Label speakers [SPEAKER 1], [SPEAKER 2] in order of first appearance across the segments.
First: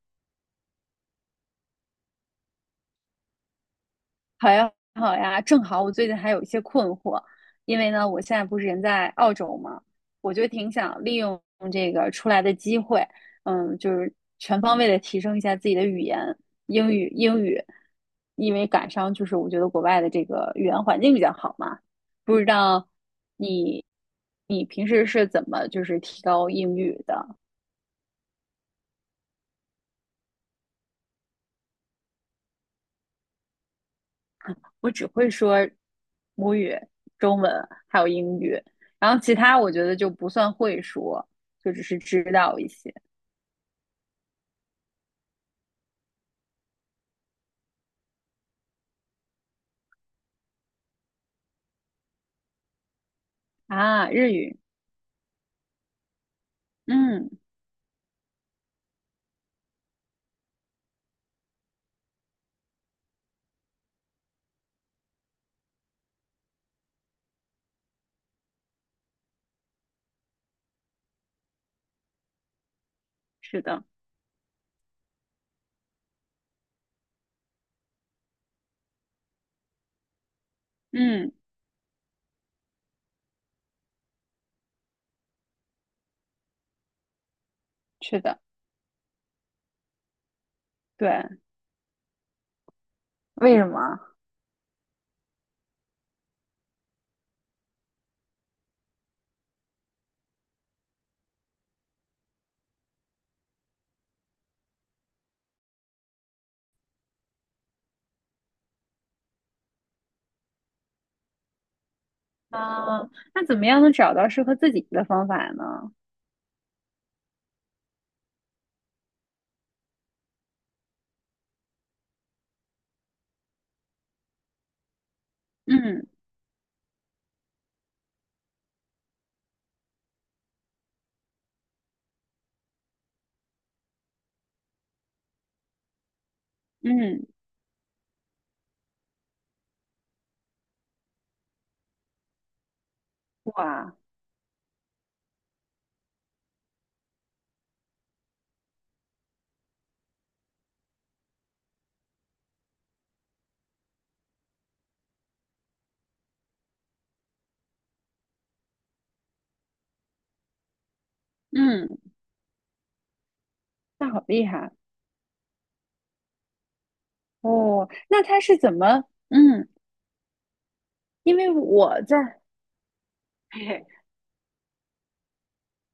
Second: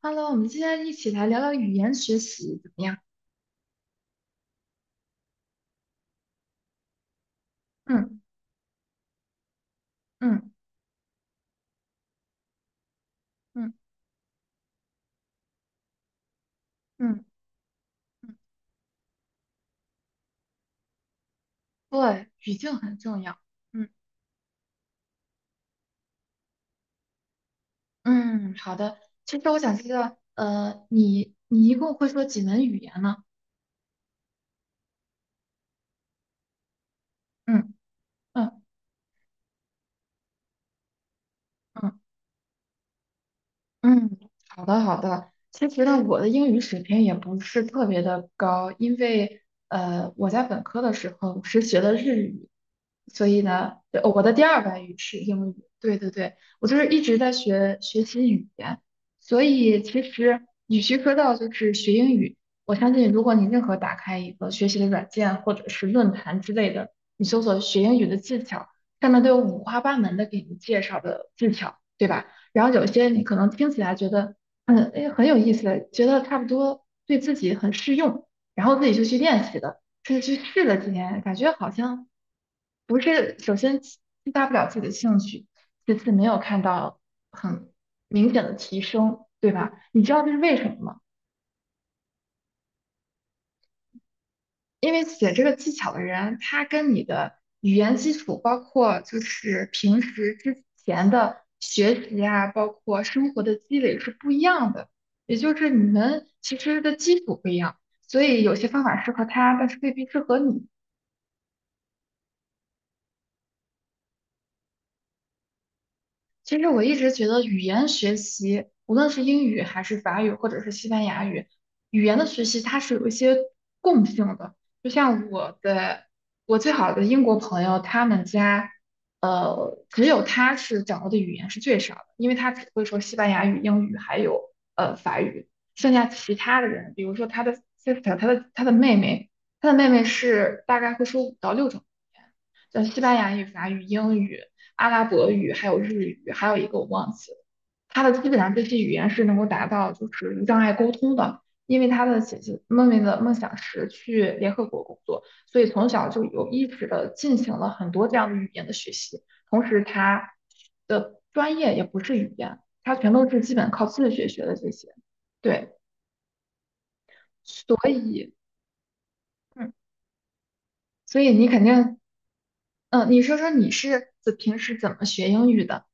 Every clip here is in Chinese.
[SPEAKER 1] Hello，我们今天一起来聊聊语言学习怎么样？
[SPEAKER 2] 好呀，好呀，正好我最近还有一些困惑，因为呢，
[SPEAKER 1] 嗯。
[SPEAKER 2] 我现在不是人在澳洲嘛，我就
[SPEAKER 1] 嗯。
[SPEAKER 2] 挺想利用这个出来的机会，
[SPEAKER 1] 嗯。
[SPEAKER 2] 就是全方位的提升一下自己的语言，英语，
[SPEAKER 1] 嗯。
[SPEAKER 2] 英语，
[SPEAKER 1] 嗯。
[SPEAKER 2] 因为赶上就是我觉得国外的这个语言环境比较好嘛，
[SPEAKER 1] 对，
[SPEAKER 2] 不知
[SPEAKER 1] 语境
[SPEAKER 2] 道
[SPEAKER 1] 很重要。
[SPEAKER 2] 你
[SPEAKER 1] 嗯。
[SPEAKER 2] 你平时是怎么就是提高英语的？
[SPEAKER 1] 嗯，好的。其实我想知道，你一共会说几门语言呢？
[SPEAKER 2] 我只会说母语、中文
[SPEAKER 1] 嗯。
[SPEAKER 2] 还有英语，
[SPEAKER 1] 嗯。
[SPEAKER 2] 然后其他我觉得就不算会说，就只
[SPEAKER 1] 嗯。
[SPEAKER 2] 是知道一些
[SPEAKER 1] 嗯，好的好的。其实呢，我的英语水平也不是特别的高，因为我在本科的时候是学的日语，所以呢，对
[SPEAKER 2] 啊。
[SPEAKER 1] 我的
[SPEAKER 2] 日
[SPEAKER 1] 第
[SPEAKER 2] 语，
[SPEAKER 1] 二外语是英语。对对对，我就是一直
[SPEAKER 2] 嗯，
[SPEAKER 1] 在学习语言，所以其实与其说到就是学英语，我相信如果你任何打开一个学习的软件或者是论坛之类的，你搜索学英语的技巧，上面都有五花八门的给你介绍的技巧，对吧？然后有些你可能
[SPEAKER 2] 是
[SPEAKER 1] 听起
[SPEAKER 2] 的，
[SPEAKER 1] 来觉得，嗯，哎，很有意思，觉得差不多对自己很适用，然后自己就去练习了，是去试了几年，
[SPEAKER 2] 嗯，
[SPEAKER 1] 感觉好像不是，首先激发不了自己的兴趣，其次没有看到很
[SPEAKER 2] 是
[SPEAKER 1] 明
[SPEAKER 2] 的，
[SPEAKER 1] 显的提升，对吧？你知道这是为什么吗？
[SPEAKER 2] 对，为什么
[SPEAKER 1] 因为写这个技巧的人，他跟你的语言基础，包括就是平时之前的学习啊，包括生活的积累是不一样的，也就是你们其实的基础不一样，所以有些方法适合他，但是未必适合你。
[SPEAKER 2] 啊？那怎么样能找到适合自己的方法呢？
[SPEAKER 1] 其实我一直觉得语言学习，无论是英语还是法语或者是西班牙语，语言的学习它是有一些共性的。就像
[SPEAKER 2] 嗯
[SPEAKER 1] 我最好的英国朋友，他们家只有他是掌握的语言是最少的，因为他只会说西班牙语、英语还有法语，剩下其他的人，比如说
[SPEAKER 2] 嗯，
[SPEAKER 1] 他的 sister，他的妹妹，他的妹妹是大概会说5到6种语言，像西班牙语、法语、
[SPEAKER 2] 哇，
[SPEAKER 1] 英语。阿拉伯语，还有日语，还有一个我忘记了。他的基本上这些语言是能够达到就是无障碍沟通的，因为他的姐姐妹妹的梦想是去联合国工作，所以从小就有意识的进行了很多这样的语言的学习。同时，他的专业也不
[SPEAKER 2] 嗯，
[SPEAKER 1] 是语言，他全都是基本靠自
[SPEAKER 2] 那好
[SPEAKER 1] 学学
[SPEAKER 2] 厉
[SPEAKER 1] 的这
[SPEAKER 2] 害
[SPEAKER 1] 些。对，所
[SPEAKER 2] 哦。那
[SPEAKER 1] 以，
[SPEAKER 2] 他是怎么？嗯，
[SPEAKER 1] 嗯，所以
[SPEAKER 2] 因
[SPEAKER 1] 你
[SPEAKER 2] 为
[SPEAKER 1] 肯定，
[SPEAKER 2] 我在。
[SPEAKER 1] 嗯，你说说
[SPEAKER 2] 嘿
[SPEAKER 1] 你
[SPEAKER 2] 嘿。
[SPEAKER 1] 是平时怎么学英语的？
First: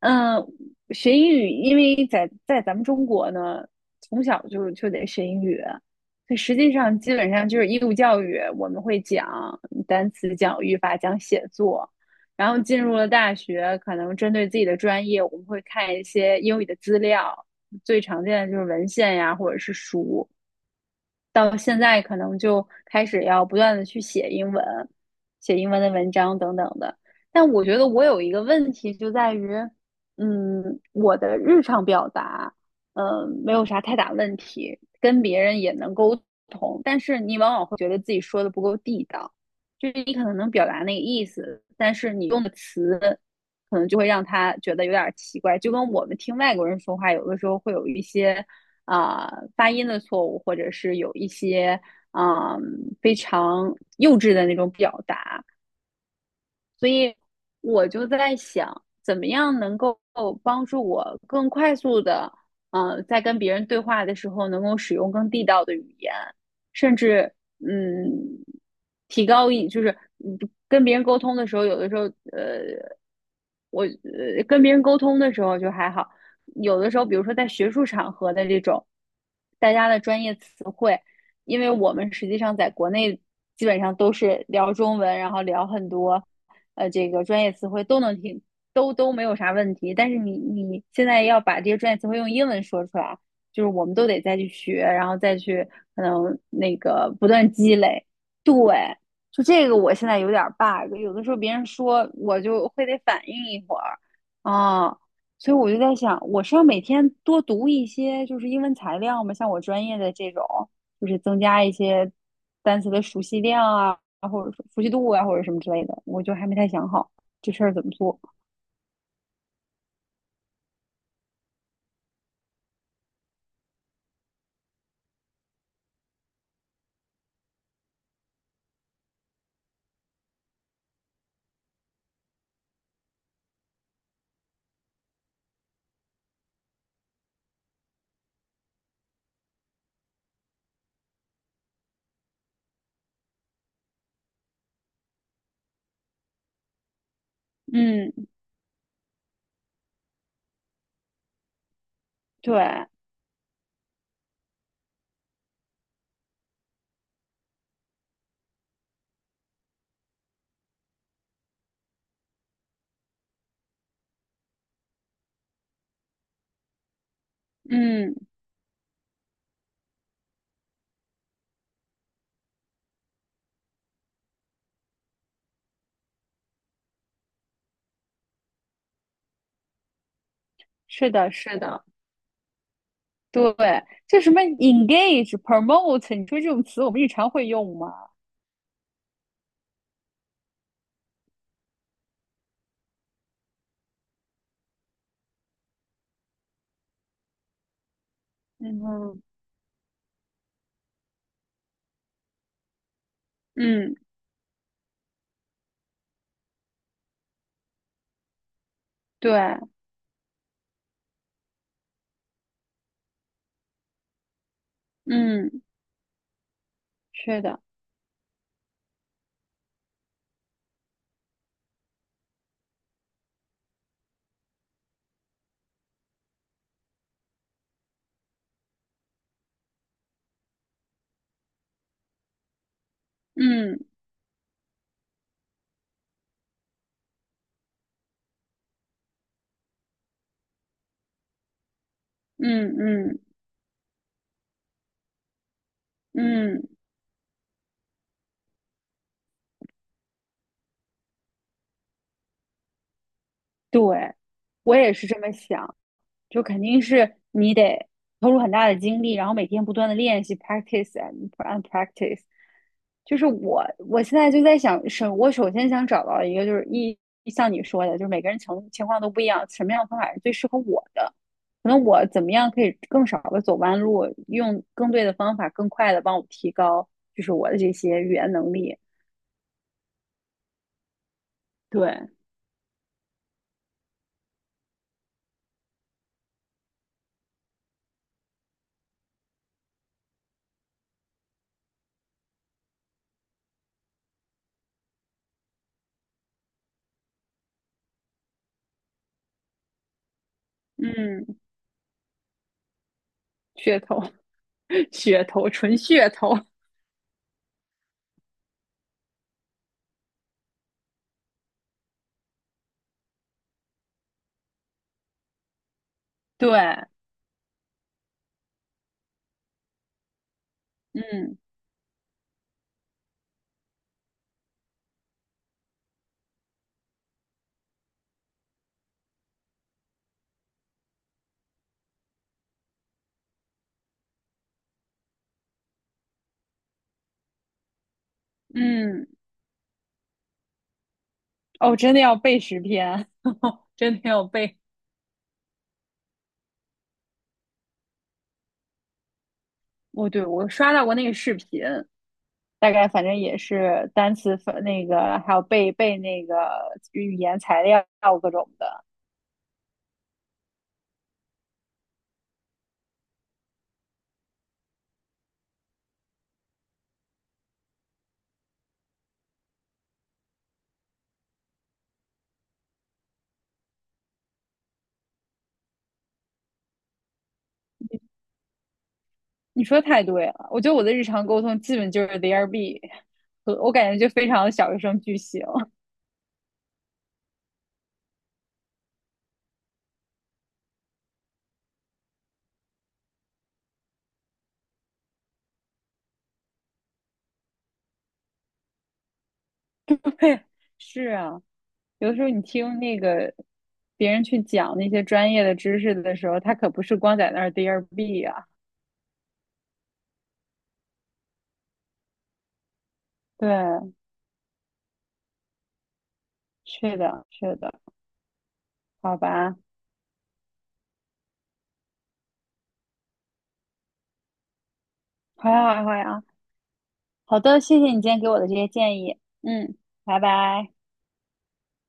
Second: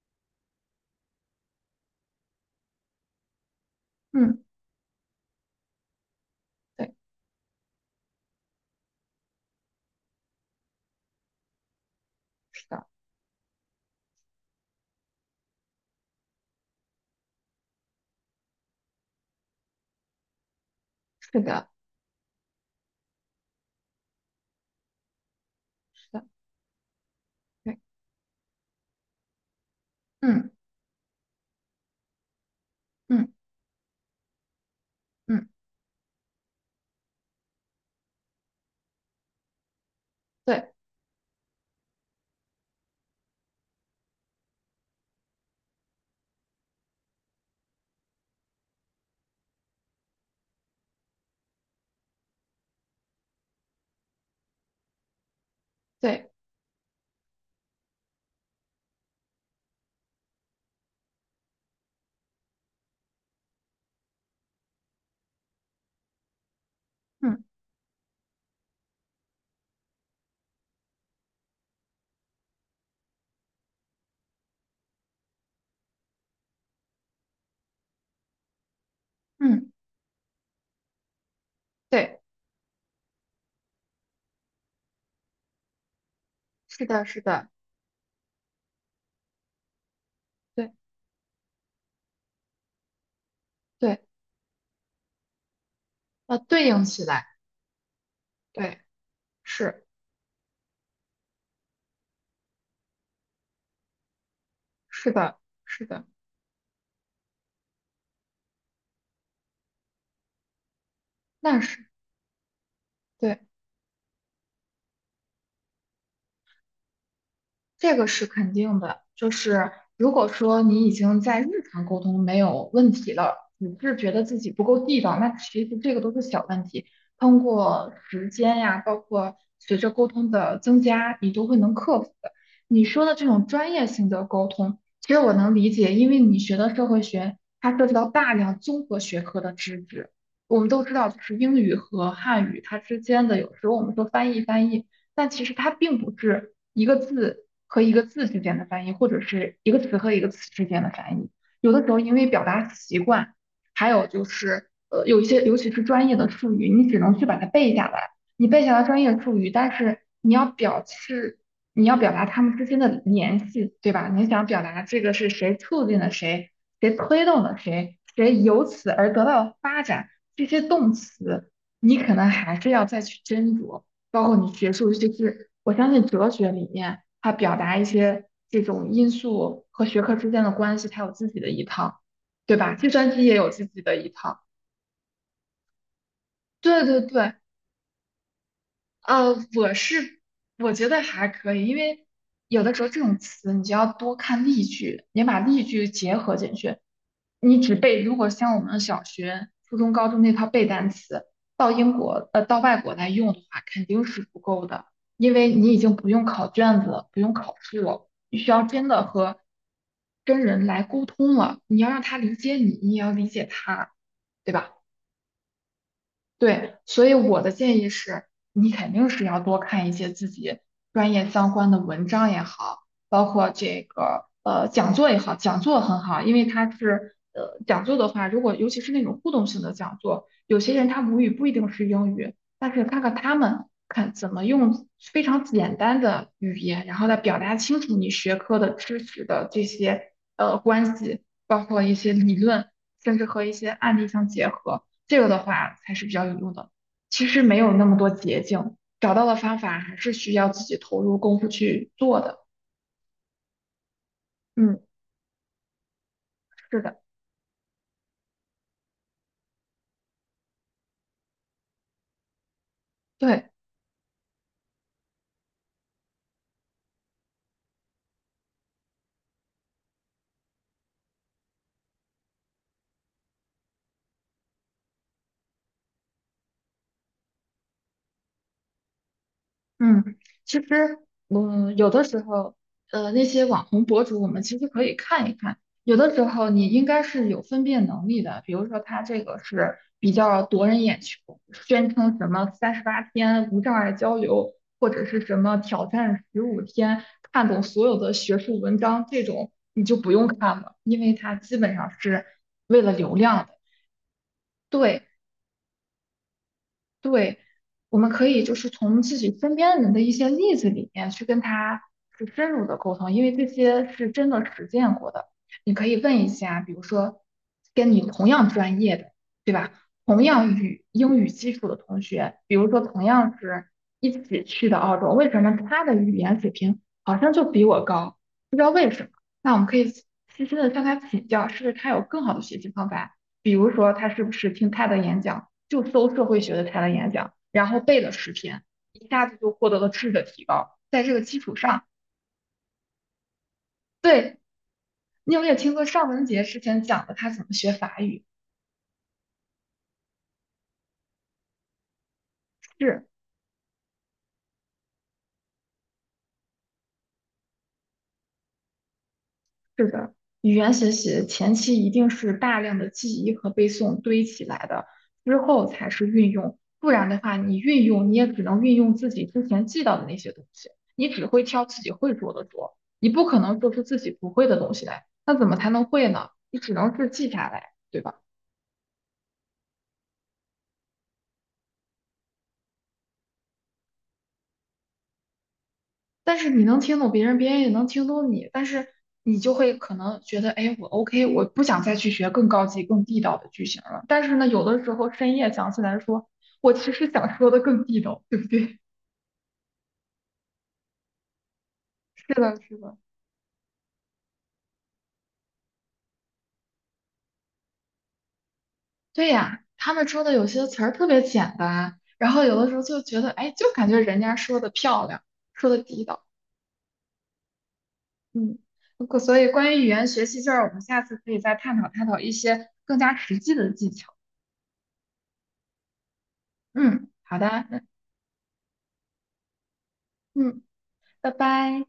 [SPEAKER 2] 嗯，学英语，因为在咱们中国呢，从小
[SPEAKER 1] 嗯，
[SPEAKER 2] 就得学英语，所以实际
[SPEAKER 1] 对，
[SPEAKER 2] 上基本上就是义务教育，我们会讲单词、讲语法、讲写作，然后
[SPEAKER 1] 是
[SPEAKER 2] 进
[SPEAKER 1] 的，
[SPEAKER 2] 入了大学，可能针对自己的专业，我们会看一些英语的资料，最常见的就是文献呀，或者是书，
[SPEAKER 1] 是
[SPEAKER 2] 到
[SPEAKER 1] 的，
[SPEAKER 2] 现在可能就开始要不断的去写英文，写英文的
[SPEAKER 1] 是
[SPEAKER 2] 文
[SPEAKER 1] 的，
[SPEAKER 2] 章等等的。但我觉
[SPEAKER 1] 对。
[SPEAKER 2] 得我有一个问题就在于，
[SPEAKER 1] 嗯。
[SPEAKER 2] 我的日常表达，
[SPEAKER 1] 嗯。
[SPEAKER 2] 没有啥太大问题，跟别
[SPEAKER 1] 嗯，
[SPEAKER 2] 人也能沟通，但是你往往会觉得自己说的不够地道，就是你可能能表
[SPEAKER 1] 对
[SPEAKER 2] 达那个意思，但是你用的词可能就会让他觉得有点奇怪，就跟我们听外国人说话，有的时候会有一些。发音的错误，或者是有一些嗯、呃非常幼稚的那种表达。
[SPEAKER 1] 对，
[SPEAKER 2] 所以我就在想，怎么样能够帮助我更快速的，在跟别人对话的时候，能够使用更地道的语言，甚至
[SPEAKER 1] 嗯。
[SPEAKER 2] 嗯，提高一就是嗯跟别人沟通的时候，有的时候呃，我跟别人沟通的时候就还好，有的时候，比如说在学术场合的这种
[SPEAKER 1] 嗯
[SPEAKER 2] 大家的专业词汇，因为我们
[SPEAKER 1] 对，
[SPEAKER 2] 实际上在国内基本上都是聊中文，然后聊很多
[SPEAKER 1] 是的，
[SPEAKER 2] 这
[SPEAKER 1] 是
[SPEAKER 2] 个专
[SPEAKER 1] 的，
[SPEAKER 2] 业词汇都能听，都没有啥问题。但是你
[SPEAKER 1] 对
[SPEAKER 2] 你现在要把这些专业词汇用英文说出来，就是我们
[SPEAKER 1] 对，
[SPEAKER 2] 都得再去学，然后再去可
[SPEAKER 1] 要
[SPEAKER 2] 能
[SPEAKER 1] 对
[SPEAKER 2] 那
[SPEAKER 1] 应起
[SPEAKER 2] 个
[SPEAKER 1] 来，
[SPEAKER 2] 不断积累。对，
[SPEAKER 1] 对，
[SPEAKER 2] 就这个
[SPEAKER 1] 是
[SPEAKER 2] 我现在有点 bug，有的时候别人说我就会得反应一会儿啊。
[SPEAKER 1] 是的，
[SPEAKER 2] 所以我就
[SPEAKER 1] 是
[SPEAKER 2] 在
[SPEAKER 1] 的，
[SPEAKER 2] 想，我是要每天多读一些就是英文材料吗？像我专业的这种，就是增
[SPEAKER 1] 那
[SPEAKER 2] 加一
[SPEAKER 1] 是
[SPEAKER 2] 些单词的熟
[SPEAKER 1] 对。
[SPEAKER 2] 悉量啊，或者说熟悉度啊，或者什么之类的，我就还没太想好这事儿怎么
[SPEAKER 1] 这个
[SPEAKER 2] 做。
[SPEAKER 1] 是肯定的，就是如果说你已经在日常沟通没有问题了，只是觉得自己不够地道，那其实这个都是小问题。通过时间呀，包括随着沟通的增加，你都会能克服的。你说的这种专业性的沟通，其实我能理解，因为你学的社会学，它涉及到大量综合学科的知识。我们都知道，就是英语和汉语它之间的，有时候我们说翻译翻译。但其实它并不是一个字和一个
[SPEAKER 2] 嗯，
[SPEAKER 1] 字之间的翻译，或者是一个词和一个词之间的翻译。有的时候因为表达
[SPEAKER 2] 对，
[SPEAKER 1] 习惯，还有就是有一些尤其是专业的术语，你只能去把它背下来。你背下来专业术语，但是你要表达它们之间的联系，对吧？你想表达这个是谁促进了谁，谁推动了谁，
[SPEAKER 2] 嗯，
[SPEAKER 1] 谁由此而得到了发展，这些动词你可能还是要再去斟酌。包括你学术，就是我相信哲学里面，它表达一些这种因素和学科之间的关系，它
[SPEAKER 2] 是
[SPEAKER 1] 有自
[SPEAKER 2] 的，
[SPEAKER 1] 己的
[SPEAKER 2] 是
[SPEAKER 1] 一
[SPEAKER 2] 的，
[SPEAKER 1] 套，对吧？计算机也
[SPEAKER 2] 对，
[SPEAKER 1] 有自己的一
[SPEAKER 2] 就什
[SPEAKER 1] 套。
[SPEAKER 2] 么 engage、promote，你说这种词
[SPEAKER 1] 对
[SPEAKER 2] 我
[SPEAKER 1] 对
[SPEAKER 2] 们日常
[SPEAKER 1] 对，
[SPEAKER 2] 会用吗？
[SPEAKER 1] 呃，我是我觉得还可以，因为有的时候这种词你就要多看例句，也把例句结合进去。你只背，如果像我们
[SPEAKER 2] 嗯
[SPEAKER 1] 小
[SPEAKER 2] 哼
[SPEAKER 1] 学、初中、高中那套背单词，到英国呃到外国来用的话，肯
[SPEAKER 2] 嗯，
[SPEAKER 1] 定是不够的，因为你已经不用考卷子了，不用考试了，你需要真的
[SPEAKER 2] 对，
[SPEAKER 1] 跟人来沟通了，你要让他理解你，你也要理解他，对吧？
[SPEAKER 2] 嗯，
[SPEAKER 1] 对，所以
[SPEAKER 2] 是
[SPEAKER 1] 我的
[SPEAKER 2] 的，
[SPEAKER 1] 建议是，你肯定是要多看一些自己专业相关的文章也好，包括这个讲座也好，讲座很好，因为它是讲座的话，如果尤其是那种互动性的讲座，有些人他母语不一定是英语，但是看看他们
[SPEAKER 2] 嗯
[SPEAKER 1] 看怎么用非常简单的语言，然后来表达清楚你学科的知识的这些关系，包括一些理论，
[SPEAKER 2] 嗯
[SPEAKER 1] 甚
[SPEAKER 2] 嗯
[SPEAKER 1] 至和一些案例相结合。这个的话才是比较有用
[SPEAKER 2] 嗯，
[SPEAKER 1] 的。其实没有那么多捷径，找到的方法还是需要自己投入功夫去做的。
[SPEAKER 2] 对，我
[SPEAKER 1] 嗯，
[SPEAKER 2] 也是这么想。就肯
[SPEAKER 1] 是
[SPEAKER 2] 定
[SPEAKER 1] 的，
[SPEAKER 2] 是你得投入很大的精力，然后每天不断的练习，practice and practice。就是
[SPEAKER 1] 对。
[SPEAKER 2] 我，我现在就在想，是，我首先想找到一个，就是一像你说的，就是每个人情况都不一样，什么样的方法是最适合我的？可能我怎么样可以更少的走弯路，用更对的方法，更快的帮我提高，就是我的这些语言能力。
[SPEAKER 1] 嗯，其实嗯，有的
[SPEAKER 2] 对，
[SPEAKER 1] 时候，那些网红博主，我们其实可以看一看。有的时候你应该是有分辨能力的，比如说他这个是比较夺人眼球，宣称什么38天无障碍交流，或者是什么挑战15天看懂所有的学术文章，这种你就不用看了，因为它
[SPEAKER 2] 嗯，
[SPEAKER 1] 基本上是为了流量的。
[SPEAKER 2] 噱头，
[SPEAKER 1] 对，
[SPEAKER 2] 噱头，纯噱头。
[SPEAKER 1] 对，我们可以就是从自己身边人的一些例子里面去跟他去深入的沟通，因为这些是真的实践过的。你可以问一下，比
[SPEAKER 2] 对，
[SPEAKER 1] 如说跟你同样专业的，对吧？同样英语
[SPEAKER 2] 嗯
[SPEAKER 1] 基础的同学，比如说同样是一起去的澳洲，为什么他的语言水平好像就比我高？不知道为什么。那我们可以细心的向他请教，是不是他有更好的学习方法？比如说他是不是听他的演讲？就搜社会学的材料演讲，然后背了10篇，
[SPEAKER 2] 嗯。
[SPEAKER 1] 一下子就获得了质的提高。在这个基础
[SPEAKER 2] 哦，
[SPEAKER 1] 上，
[SPEAKER 2] 真的要背10篇，真的要
[SPEAKER 1] 对
[SPEAKER 2] 背。
[SPEAKER 1] 你有没有听过尚雯婕之前讲的她怎么学法语？
[SPEAKER 2] 哦，对，我刷到过那个视频，大概反
[SPEAKER 1] 是
[SPEAKER 2] 正也是单词分那个，还有背那个语言材料各种的。
[SPEAKER 1] 是的，语言学习前期一定是大量的记忆和背诵堆起来的，之后才是运用。不然的话，你运用你也只能运用自己之前记到的那些东西，你只会挑自己会做的说，你不可能做出自己不会的东西来。那怎么才能会呢？你只能是记下来，对
[SPEAKER 2] 你
[SPEAKER 1] 吧？
[SPEAKER 2] 你说太对了，我觉得我的日常沟通基本就是 there be，和我感觉就非常的小学生句型。
[SPEAKER 1] 但是你能听懂别人，别人也能听懂你，但是你就会可能觉得，哎，我 OK，我不想再去学更高级、更地道的句型了。但是呢，有的时候深夜想起来说，我其实想说的更地道，对不对？
[SPEAKER 2] 是啊，有的时
[SPEAKER 1] 是
[SPEAKER 2] 候你
[SPEAKER 1] 的，是
[SPEAKER 2] 听
[SPEAKER 1] 的，
[SPEAKER 2] 那个别人去讲那些专业的知识的时候，他可不是光在那儿 there be 啊。
[SPEAKER 1] 对呀，他们说的有些词儿特别简单，然后有的时候就觉得，哎，就感
[SPEAKER 2] 对，
[SPEAKER 1] 觉人家说的漂亮，说的地道，
[SPEAKER 2] 是的，是的，
[SPEAKER 1] 嗯，
[SPEAKER 2] 好
[SPEAKER 1] 可所以
[SPEAKER 2] 吧，
[SPEAKER 1] 关于语言学习就是我们下次可以再探讨探讨一些更加实际的技巧。
[SPEAKER 2] 好呀，好呀。
[SPEAKER 1] 嗯，好
[SPEAKER 2] 好
[SPEAKER 1] 的，
[SPEAKER 2] 的，谢
[SPEAKER 1] 那
[SPEAKER 2] 谢你今天给我的这些建议。嗯，拜
[SPEAKER 1] 嗯，
[SPEAKER 2] 拜。
[SPEAKER 1] 拜拜。